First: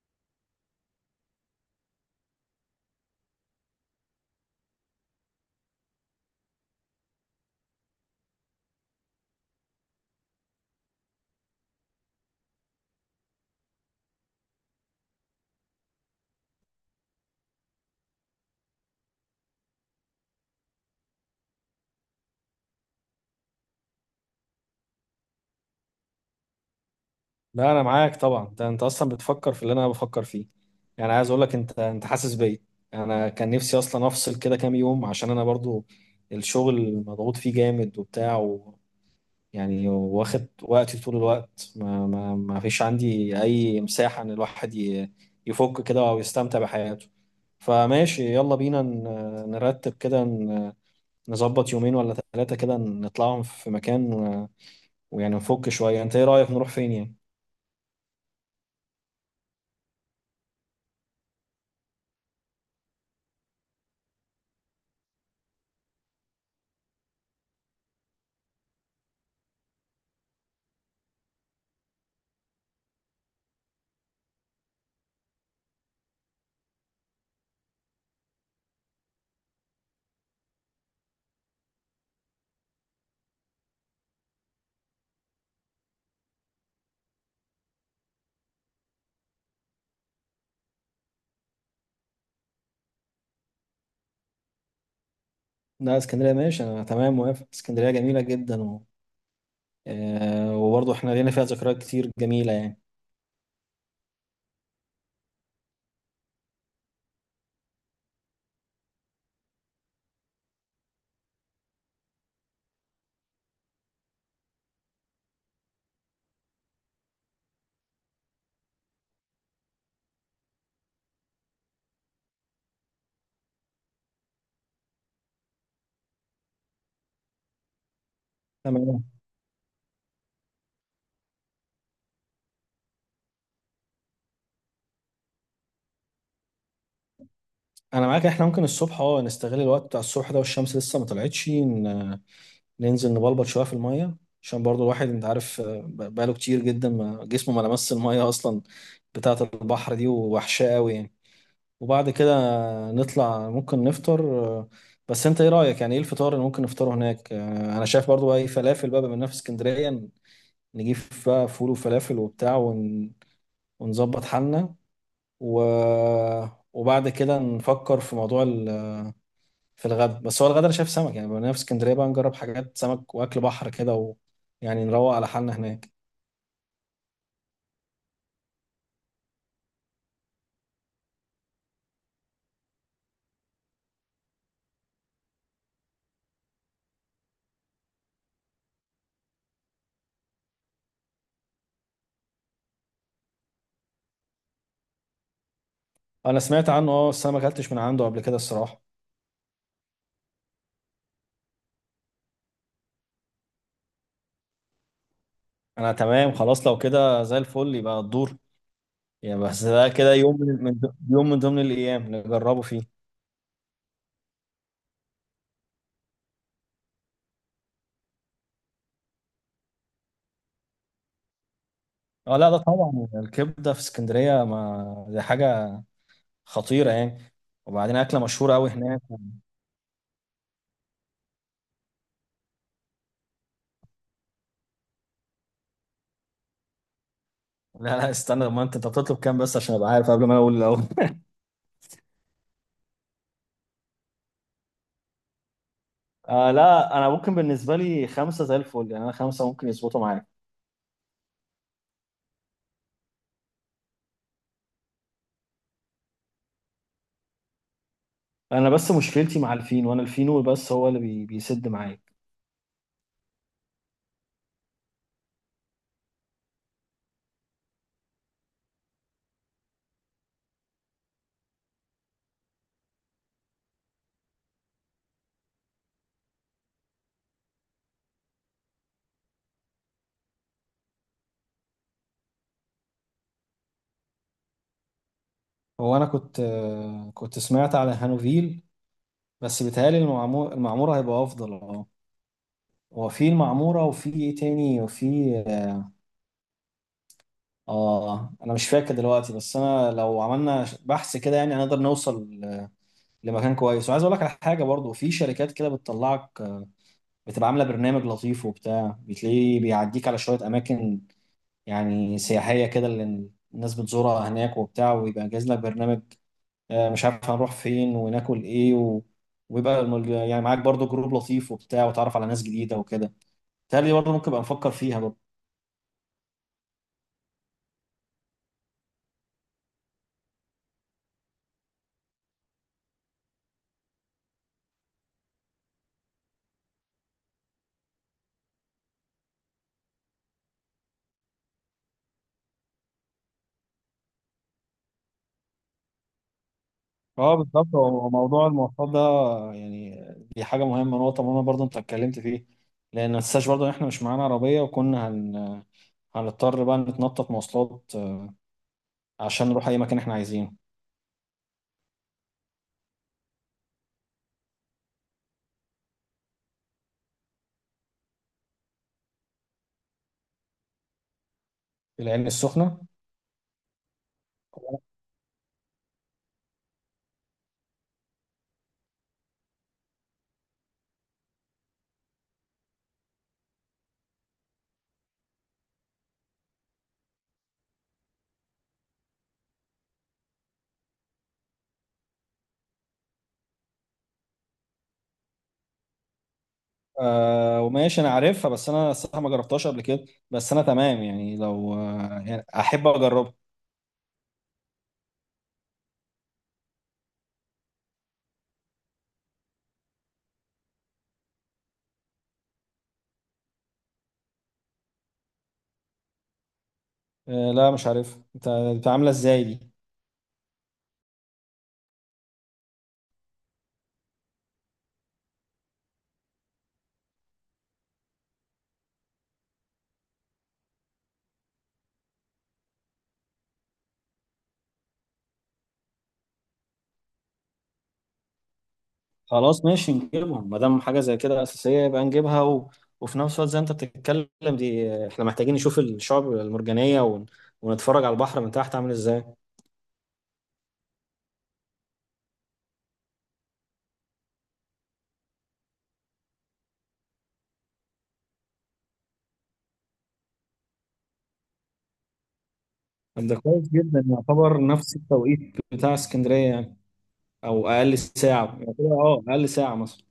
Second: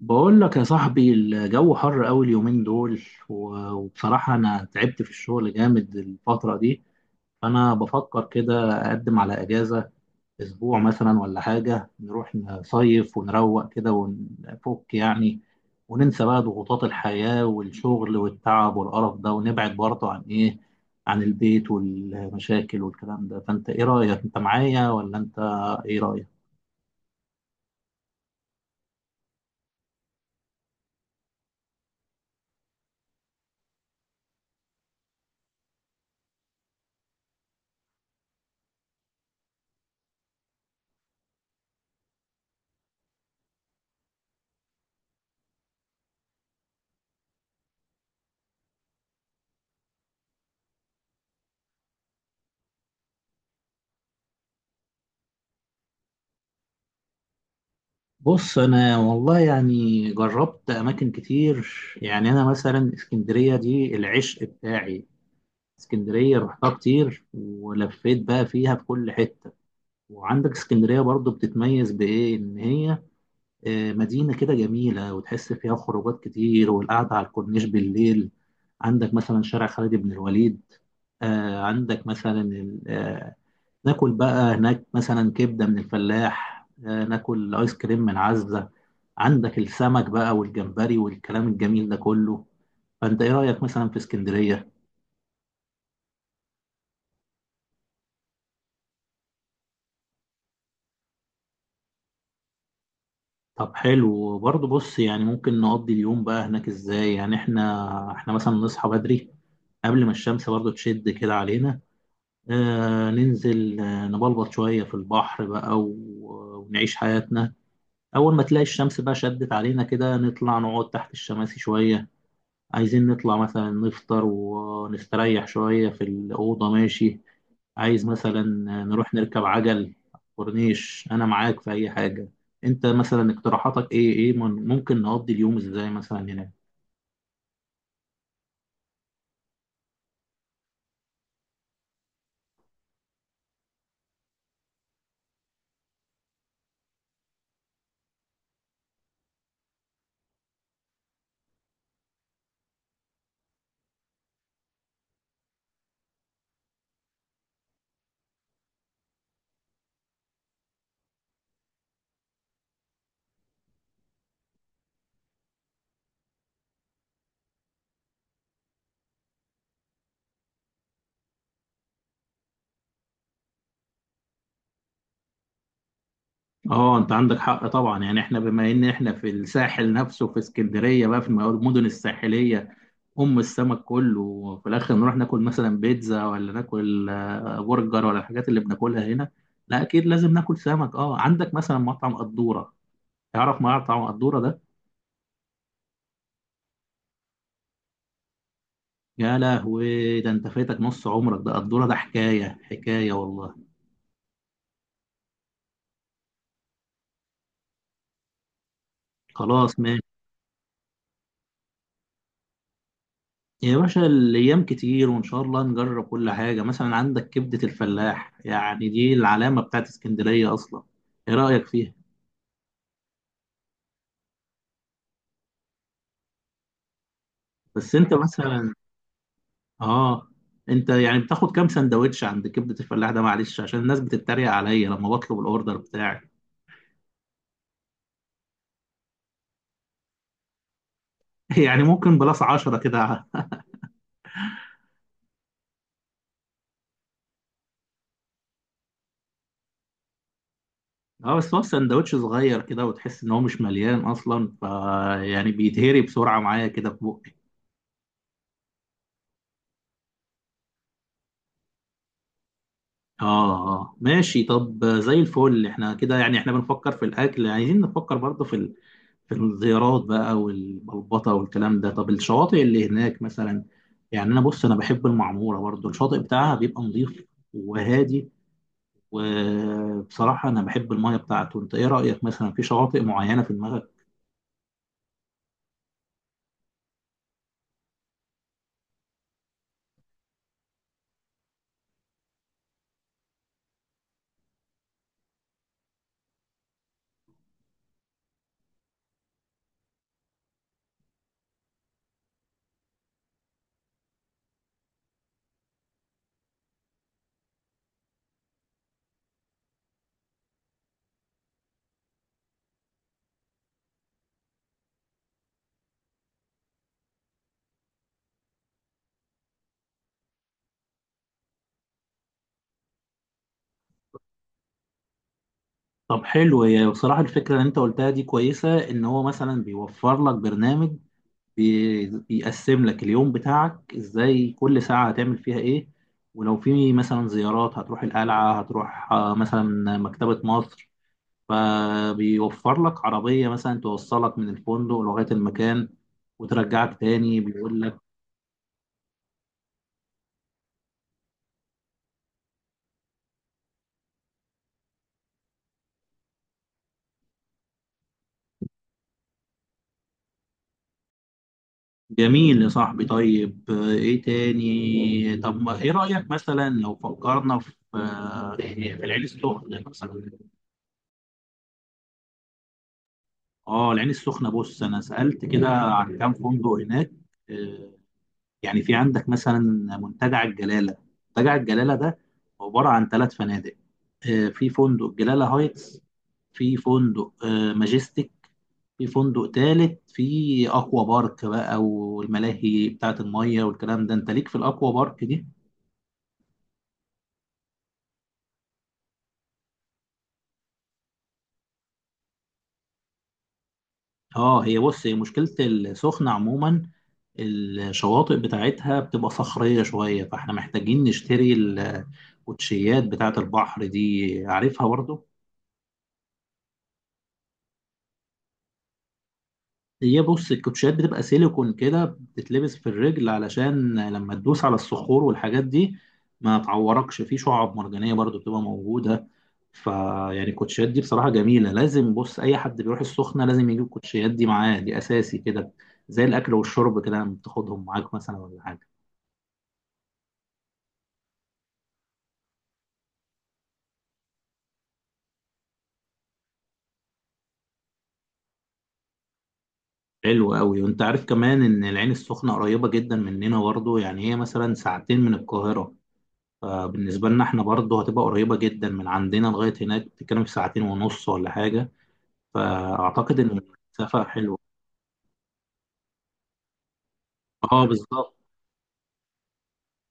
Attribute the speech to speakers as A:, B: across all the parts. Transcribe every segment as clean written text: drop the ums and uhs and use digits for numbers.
A: بقول لك يا صاحبي الجو حر قوي اليومين دول، وبصراحة أنا تعبت في الشغل جامد الفترة دي. فأنا بفكر كده أقدم على أجازة أسبوع مثلا ولا حاجة، نروح نصيف ونروق كده ونفك يعني، وننسى بقى ضغوطات الحياة والشغل والتعب والقرف ده، ونبعد برضه عن إيه، عن البيت والمشاكل والكلام ده. فأنت إيه رأيك؟ أنت معايا ولا أنت إيه رأيك؟
B: لا انا معاك طبعا. انت اصلا بتفكر في اللي انا بفكر فيه. يعني عايز اقول لك انت حاسس بيا. انا كان نفسي اصلا افصل كده كام يوم، عشان انا برضو الشغل مضغوط فيه جامد وبتاع، و يعني واخد وقتي طول الوقت. ما فيش عندي اي مساحة ان الواحد يفك كده او يستمتع بحياته. فماشي، يلا بينا نرتب كده، نظبط يومين ولا 3 كده، نطلعهم في مكان، ويعني نفك شوية. انت ايه رأيك نروح فين يعني؟
A: بص انا والله يعني جربت اماكن كتير. يعني انا مثلا اسكندريه دي العشق بتاعي. اسكندريه رحتها كتير ولفيت بقى فيها في كل حته. وعندك اسكندريه برضو بتتميز بايه؟ ان هي مدينه كده جميله، وتحس فيها خروجات كتير والقعده على الكورنيش بالليل. عندك مثلا شارع خالد بن الوليد، عندك مثلا ناكل بقى هناك مثلا كبدة من الفلاح، ناكل آيس كريم من عزة. عندك السمك بقى والجمبري والكلام الجميل ده كله. فأنت إيه رأيك مثلا في اسكندرية؟
B: لا، اسكندرية ماشي. أنا تمام، موافق، اسكندرية جميلة جدا آه، وبرضه احنا لينا فيها ذكريات كتير جميلة يعني.
A: طب حلو. برضه بص يعني ممكن نقضي اليوم بقى هناك إزاي؟ يعني إحنا مثلا نصحى بدري قبل ما الشمس برضه تشد كده علينا. آه ننزل آه نبلبط شوية في البحر بقى ونعيش حياتنا. أول ما تلاقي الشمس بقى شدت علينا كده نطلع نقعد تحت الشماسي شوية. عايزين نطلع مثلا نفطر ونستريح شوية في الأوضة. ماشي، عايز مثلا
B: تمام.
A: نروح نركب عجل كورنيش، أنا معاك في أي حاجة. أنت مثلا اقتراحاتك إيه؟ ممكن نقضي اليوم إزاي مثلا هناك؟
B: أنا معاك، احنا ممكن الصبح نستغل الوقت بتاع الصبح ده والشمس لسه ما طلعتش. ننزل نبلبط شوية في المية، عشان برضه الواحد أنت عارف، بقاله كتير جدا ما جسمه ما لمس المية أصلا بتاعة البحر دي، ووحشاه قوي يعني. وبعد كده نطلع ممكن نفطر. آه، بس أنت إيه رأيك، يعني إيه الفطار اللي ممكن نفطره هناك؟ أنا شايف برضه أي فلافل بقى، بما إننا في اسكندرية، نجيب بقى فول وفلافل وبتاع، ونظبط حالنا، و... وبعد كده نفكر في موضوع في الغدا. بس هو الغدا انا شايف سمك، يعني بما إننا في اسكندريه بقى نجرب حاجات سمك واكل بحر كده، يعني نروق على حالنا هناك.
A: اه انت عندك حق طبعا. يعني احنا بما ان احنا في الساحل نفسه في اسكندريه بقى في المدن الساحليه، ام السمك كله، وفي الاخر نروح ناكل مثلا بيتزا ولا ناكل برجر ولا الحاجات اللي بناكلها هنا؟ لا اكيد لازم ناكل سمك. اه عندك مثلا مطعم قدوره، تعرف معرض طبعا قدورة ده.
B: انا سمعت عنه اه، بس انا ما اكلتش من عنده قبل كده الصراحه.
A: يا لهوي، ده انت فاتك نص عمرك. ده قدورة ده حكاية حكاية والله.
B: انا تمام خلاص، لو كده زي الفل، يبقى الدور يعني. بس
A: خلاص
B: ده
A: ماشي
B: كده يوم من ضمن الايام نجربه فيه.
A: يا باشا، الأيام كتير وإن شاء الله نجرب كل حاجة. مثلا عندك كبدة الفلاح، يعني دي العلامة بتاعت اسكندرية أصلا. إيه رأيك فيها؟
B: اه لا، ده طبعا الكبده في اسكندريه، ما دي حاجه خطيره يعني،
A: بس
B: وبعدين
A: أنت
B: اكله مشهوره قوي
A: مثلا
B: هناك.
A: آه أنت يعني بتاخد كام سندوتش عند كبدة الفلاح ده؟ معلش عشان الناس بتتريق عليا لما بطلب الأوردر بتاعي.
B: لا لا، استنى، ما انت بتطلب كام بس عشان ابقى عارف قبل ما انا اقول الاول.
A: يعني ممكن بلاس 10 كده.
B: لا انا ممكن بالنسبه لي خمسه زي الفل، يعني انا خمسه ممكن يظبطوا معايا.
A: اه بس هو سندوتش صغير كده وتحس ان هو مش مليان اصلا، يعني بيتهري بسرعه معايا كده في بقي.
B: انا بس مشكلتي مع الفينو، انا الفينو بس هو اللي بيسد معايا.
A: ماشي طب زي الفل. احنا كده يعني احنا بنفكر في الاكل، عايزين نفكر برضه في في الزيارات بقى والبلبطه والكلام ده. طب الشواطئ اللي هناك مثلا؟ يعني انا بص انا بحب المعموره برضه، الشاطئ بتاعها بيبقى نظيف وهادي، وبصراحه انا بحب المايه بتاعته. انت ايه رايك مثلا في شواطئ معينه في دماغك؟
B: هو انا كنت سمعت على هانوفيل، بس بيتهيألي المعموره هيبقى افضل اه. هو في المعموره وفي ايه تاني وفي، اه انا مش فاكر دلوقتي، بس انا لو عملنا بحث كده يعني هنقدر نوصل لمكان كويس. وعايز اقول لك على حاجه برضو، في شركات كده بتطلعك، بتبقى عامله برنامج لطيف وبتاع، بتلاقيه بيعديك على شويه اماكن يعني سياحيه كده اللي الناس بتزورها هناك وبتاع، ويبقى جاهز لك برنامج، مش عارف هنروح فين وناكل ايه، ويبقى يعني معاك برضو جروب لطيف وبتاع، وتعرف على ناس جديده وكده. تالي برضو ممكن ابقى نفكر فيها برضو.
A: طب حلو. هي بصراحة الفكرة اللي انت قلتها دي كويسة، ان هو مثلا بيوفر لك برنامج، بيقسم لك اليوم بتاعك ازاي، كل ساعة هتعمل فيها ايه، ولو في مثلا زيارات هتروح القلعة، هتروح مثلا مكتبة مصر. فبيوفر لك عربية مثلا توصلك من الفندق لغاية المكان وترجعك
B: اه
A: تاني،
B: بالظبط،
A: بيقول لك.
B: هو موضوع المواصلات ده يعني، دي حاجه مهمه، نقطه مهمه برضو انت اتكلمت فيه، لان ما تنساش برضو ان احنا مش معانا عربيه، وكنا هنضطر بقى نتنطط مواصلات، عشان نروح اي مكان احنا عايزينه.
A: جميل يا صاحبي. طيب ايه تاني؟ طب ايه رأيك مثلا لو فكرنا في يعني في العين السخنة مثلا؟
B: العين السخنة.
A: اه العين السخنة، بص أنا سألت كده عن كام فندق هناك. آه، يعني في عندك مثلا منتجع الجلالة. منتجع الجلالة ده عبارة عن 3 فنادق. في فندق جلالة هايتس، في فندق ماجستيك، في فندق تالت في أكوا بارك بقى والملاهي بتاعة المية والكلام ده. أنت ليك في الأكوا بارك دي؟
B: وماشي، أنا عارفها، بس أنا الصراحة ما جربتهاش قبل كده، بس أنا تمام يعني، لو يعني أحب أجربها.
A: اه هي بص، هي مشكلة السخنة عموما الشواطئ بتاعتها بتبقى صخرية شوية، فاحنا محتاجين نشتري الكوتشيات بتاعة البحر دي، عارفها برضو؟
B: لا، مش عارف أنت أنت عاملة إزاي دي.
A: هي بص الكوتشيات بتبقى سيليكون كده، بتتلبس في الرجل علشان لما تدوس على الصخور والحاجات دي ما تعوركش. في شعاب مرجانية برضو بتبقى موجودة، فيعني الكوتشيات دي بصراحة جميلة. لازم بص أي حد بيروح السخنة لازم يجيب الكوتشيات دي معاه. دي أساسي كده زي الأكل والشرب كده. لما بتاخدهم معاك مثلا ولا حاجة.
B: خلاص ماشي، نجيبها ما دام حاجة زي كده أساسية، يبقى نجيبها، وفي نفس الوقت زي ما أنت بتتكلم دي، إحنا محتاجين نشوف الشعب المرجانية، ونتفرج على البحر من تحت عامل إزاي.
A: حلو قوي. وأنت عارف كمان إن العين السخنة قريبة جدا مننا برضو، يعني هي مثلا 2 ساعة من القاهرة. فبالنسبة لنا احنا برضه هتبقى قريبة جدا من عندنا لغاية هناك، بتتكلم في 2 ساعة ونص ولا حاجة.
B: طب ده
A: فأعتقد إن
B: كويس جدا،
A: المسافة حلوة.
B: يعتبر نفس التوقيت بتاع اسكندرية يعني، أو
A: اه
B: أقل
A: بالظبط.
B: ساعة يعني كده، أقل ساعة مثلا.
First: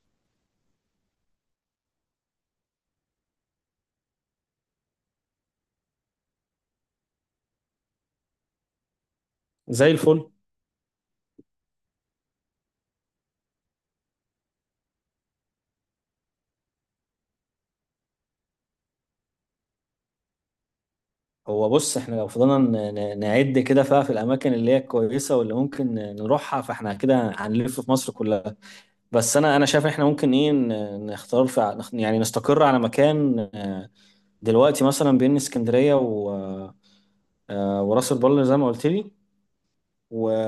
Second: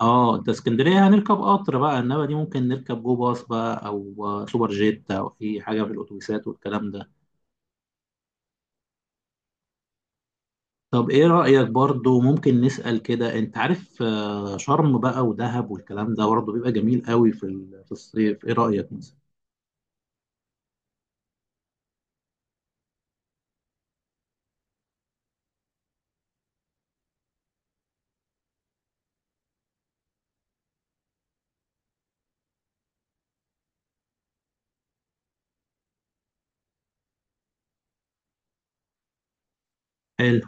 A: اه انت اسكندرية هنركب قطر بقى، انما دي ممكن نركب جو باص بقى او سوبر جيت او اي حاجة في الاتوبيسات والكلام ده.
B: زي الفل.
A: طب ايه رأيك برضه ممكن نسأل كده؟ انت عارف شرم بقى ودهب والكلام ده برضه بيبقى جميل قوي في في الصيف. ايه رأيك مثلا؟
B: هو بص، احنا لو فضلنا نعد كده فيها في الاماكن اللي هي كويسه واللي ممكن نروحها، فاحنا كده هنلف في مصر كلها. بس انا شايف احنا ممكن ايه، ن- نختار في ع- نخ- يعني نستقر على مكان، دلوقتي، مثلا بين اسكندريه وراس البر زي ما قلت لي، و...
A: حلو.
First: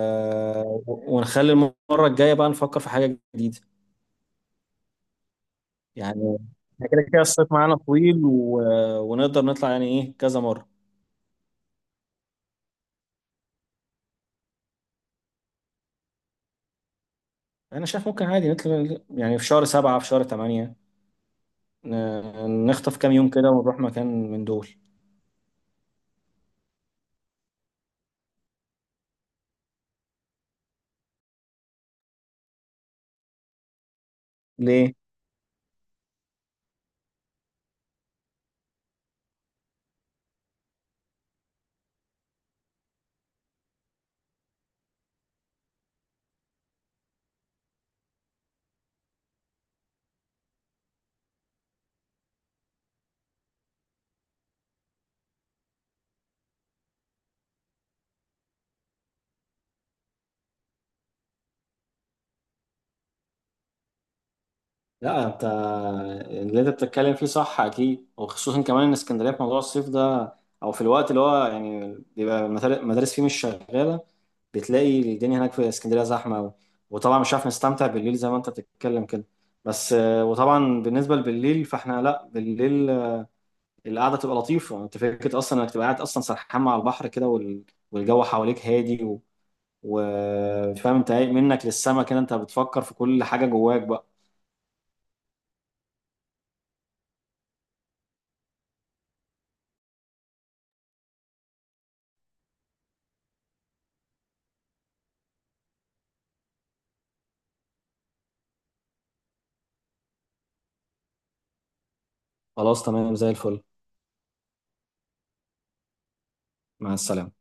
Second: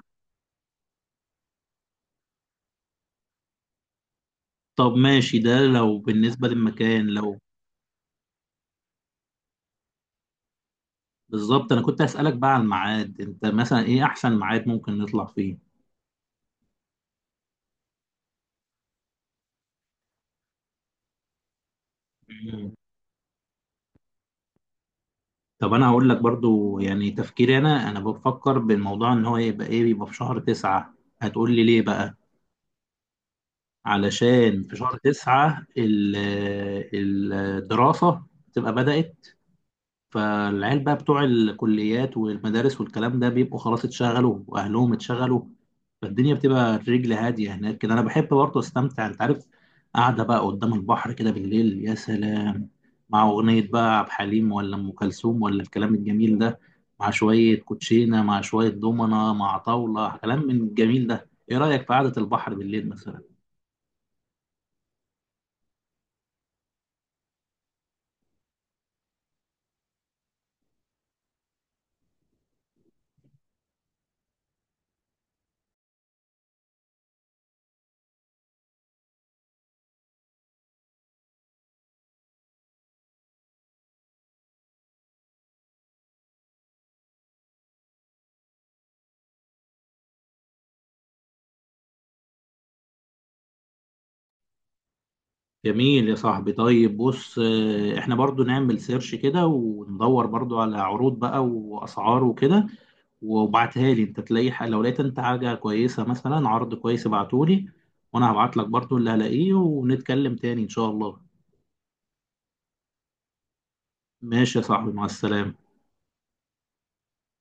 B: ونخلي المره الجايه بقى نفكر في حاجه جديده.
A: طب ماشي ده لو
B: يعني
A: بالنسبة
B: احنا كده
A: للمكان.
B: كده
A: لو
B: الصيف معانا طويل، ونقدر نطلع يعني ايه كذا مره.
A: بالظبط انا كنت اسالك بقى على الميعاد، انت مثلا ايه احسن ميعاد ممكن نطلع فيه؟
B: انا شايف ممكن عادي نطلع، يعني في شهر 7 في شهر 8،
A: مم.
B: نخطف كام يوم كده ونروح مكان من دول.
A: طب انا هقول لك برضو يعني تفكيري. انا بفكر بالموضوع ان هو يبقى ايه، يبقى في شهر 9. هتقول لي ليه بقى؟ علشان في
B: ليه؟
A: شهر 9 الدراسة تبقى بدأت. فالعيال بقى بتوع الكليات والمدارس والكلام ده بيبقوا خلاص اتشغلوا، واهلهم اتشغلوا. فالدنيا بتبقى الرجل هاديه هناك كده. انا بحب برضه استمتع، انت عارف، قاعده بقى قدام البحر كده بالليل يا سلام، مع اغنيه بقى عبد الحليم ولا ام كلثوم ولا الكلام الجميل ده، مع شويه كوتشينه مع شويه دومنه مع طاوله، كلام من الجميل ده. ايه رايك في قعده البحر بالليل مثلا؟
B: لا، انت اللي انت بتتكلم فيه صح اكيد، وخصوصا كمان ان اسكندريه في موضوع الصيف ده، او في الوقت اللي هو يعني بيبقى المدارس فيه مش شغاله، بتلاقي الدنيا هناك في اسكندريه زحمه قوي، وطبعا مش عارف نستمتع بالليل زي ما انت بتتكلم كده. بس وطبعا بالنسبه لبالليل، فاحنا لا، بالليل القعده تبقى لطيفه. انت فكره اصلا انك تبقى قاعد اصلا سرحان مع البحر كده، والجو حواليك هادي، وفاهم انت منك للسما كده، انت بتفكر في كل حاجة جواك بقى.
A: جميل يا صاحبي. طيب بص احنا برضو نعمل سيرش كده وندور برضو على عروض بقى واسعار وكده، وابعتها لي انت. تلاقي لو لقيت انت حاجة كويسة مثلا عرض كويس ابعتولي، وانا هبعت لك برضو اللي هلاقيه، ونتكلم تاني ان شاء الله.
B: خلاص، تمام، زي الفل.
A: ماشي يا صاحبي، مع السلامة.
B: مع السلامة.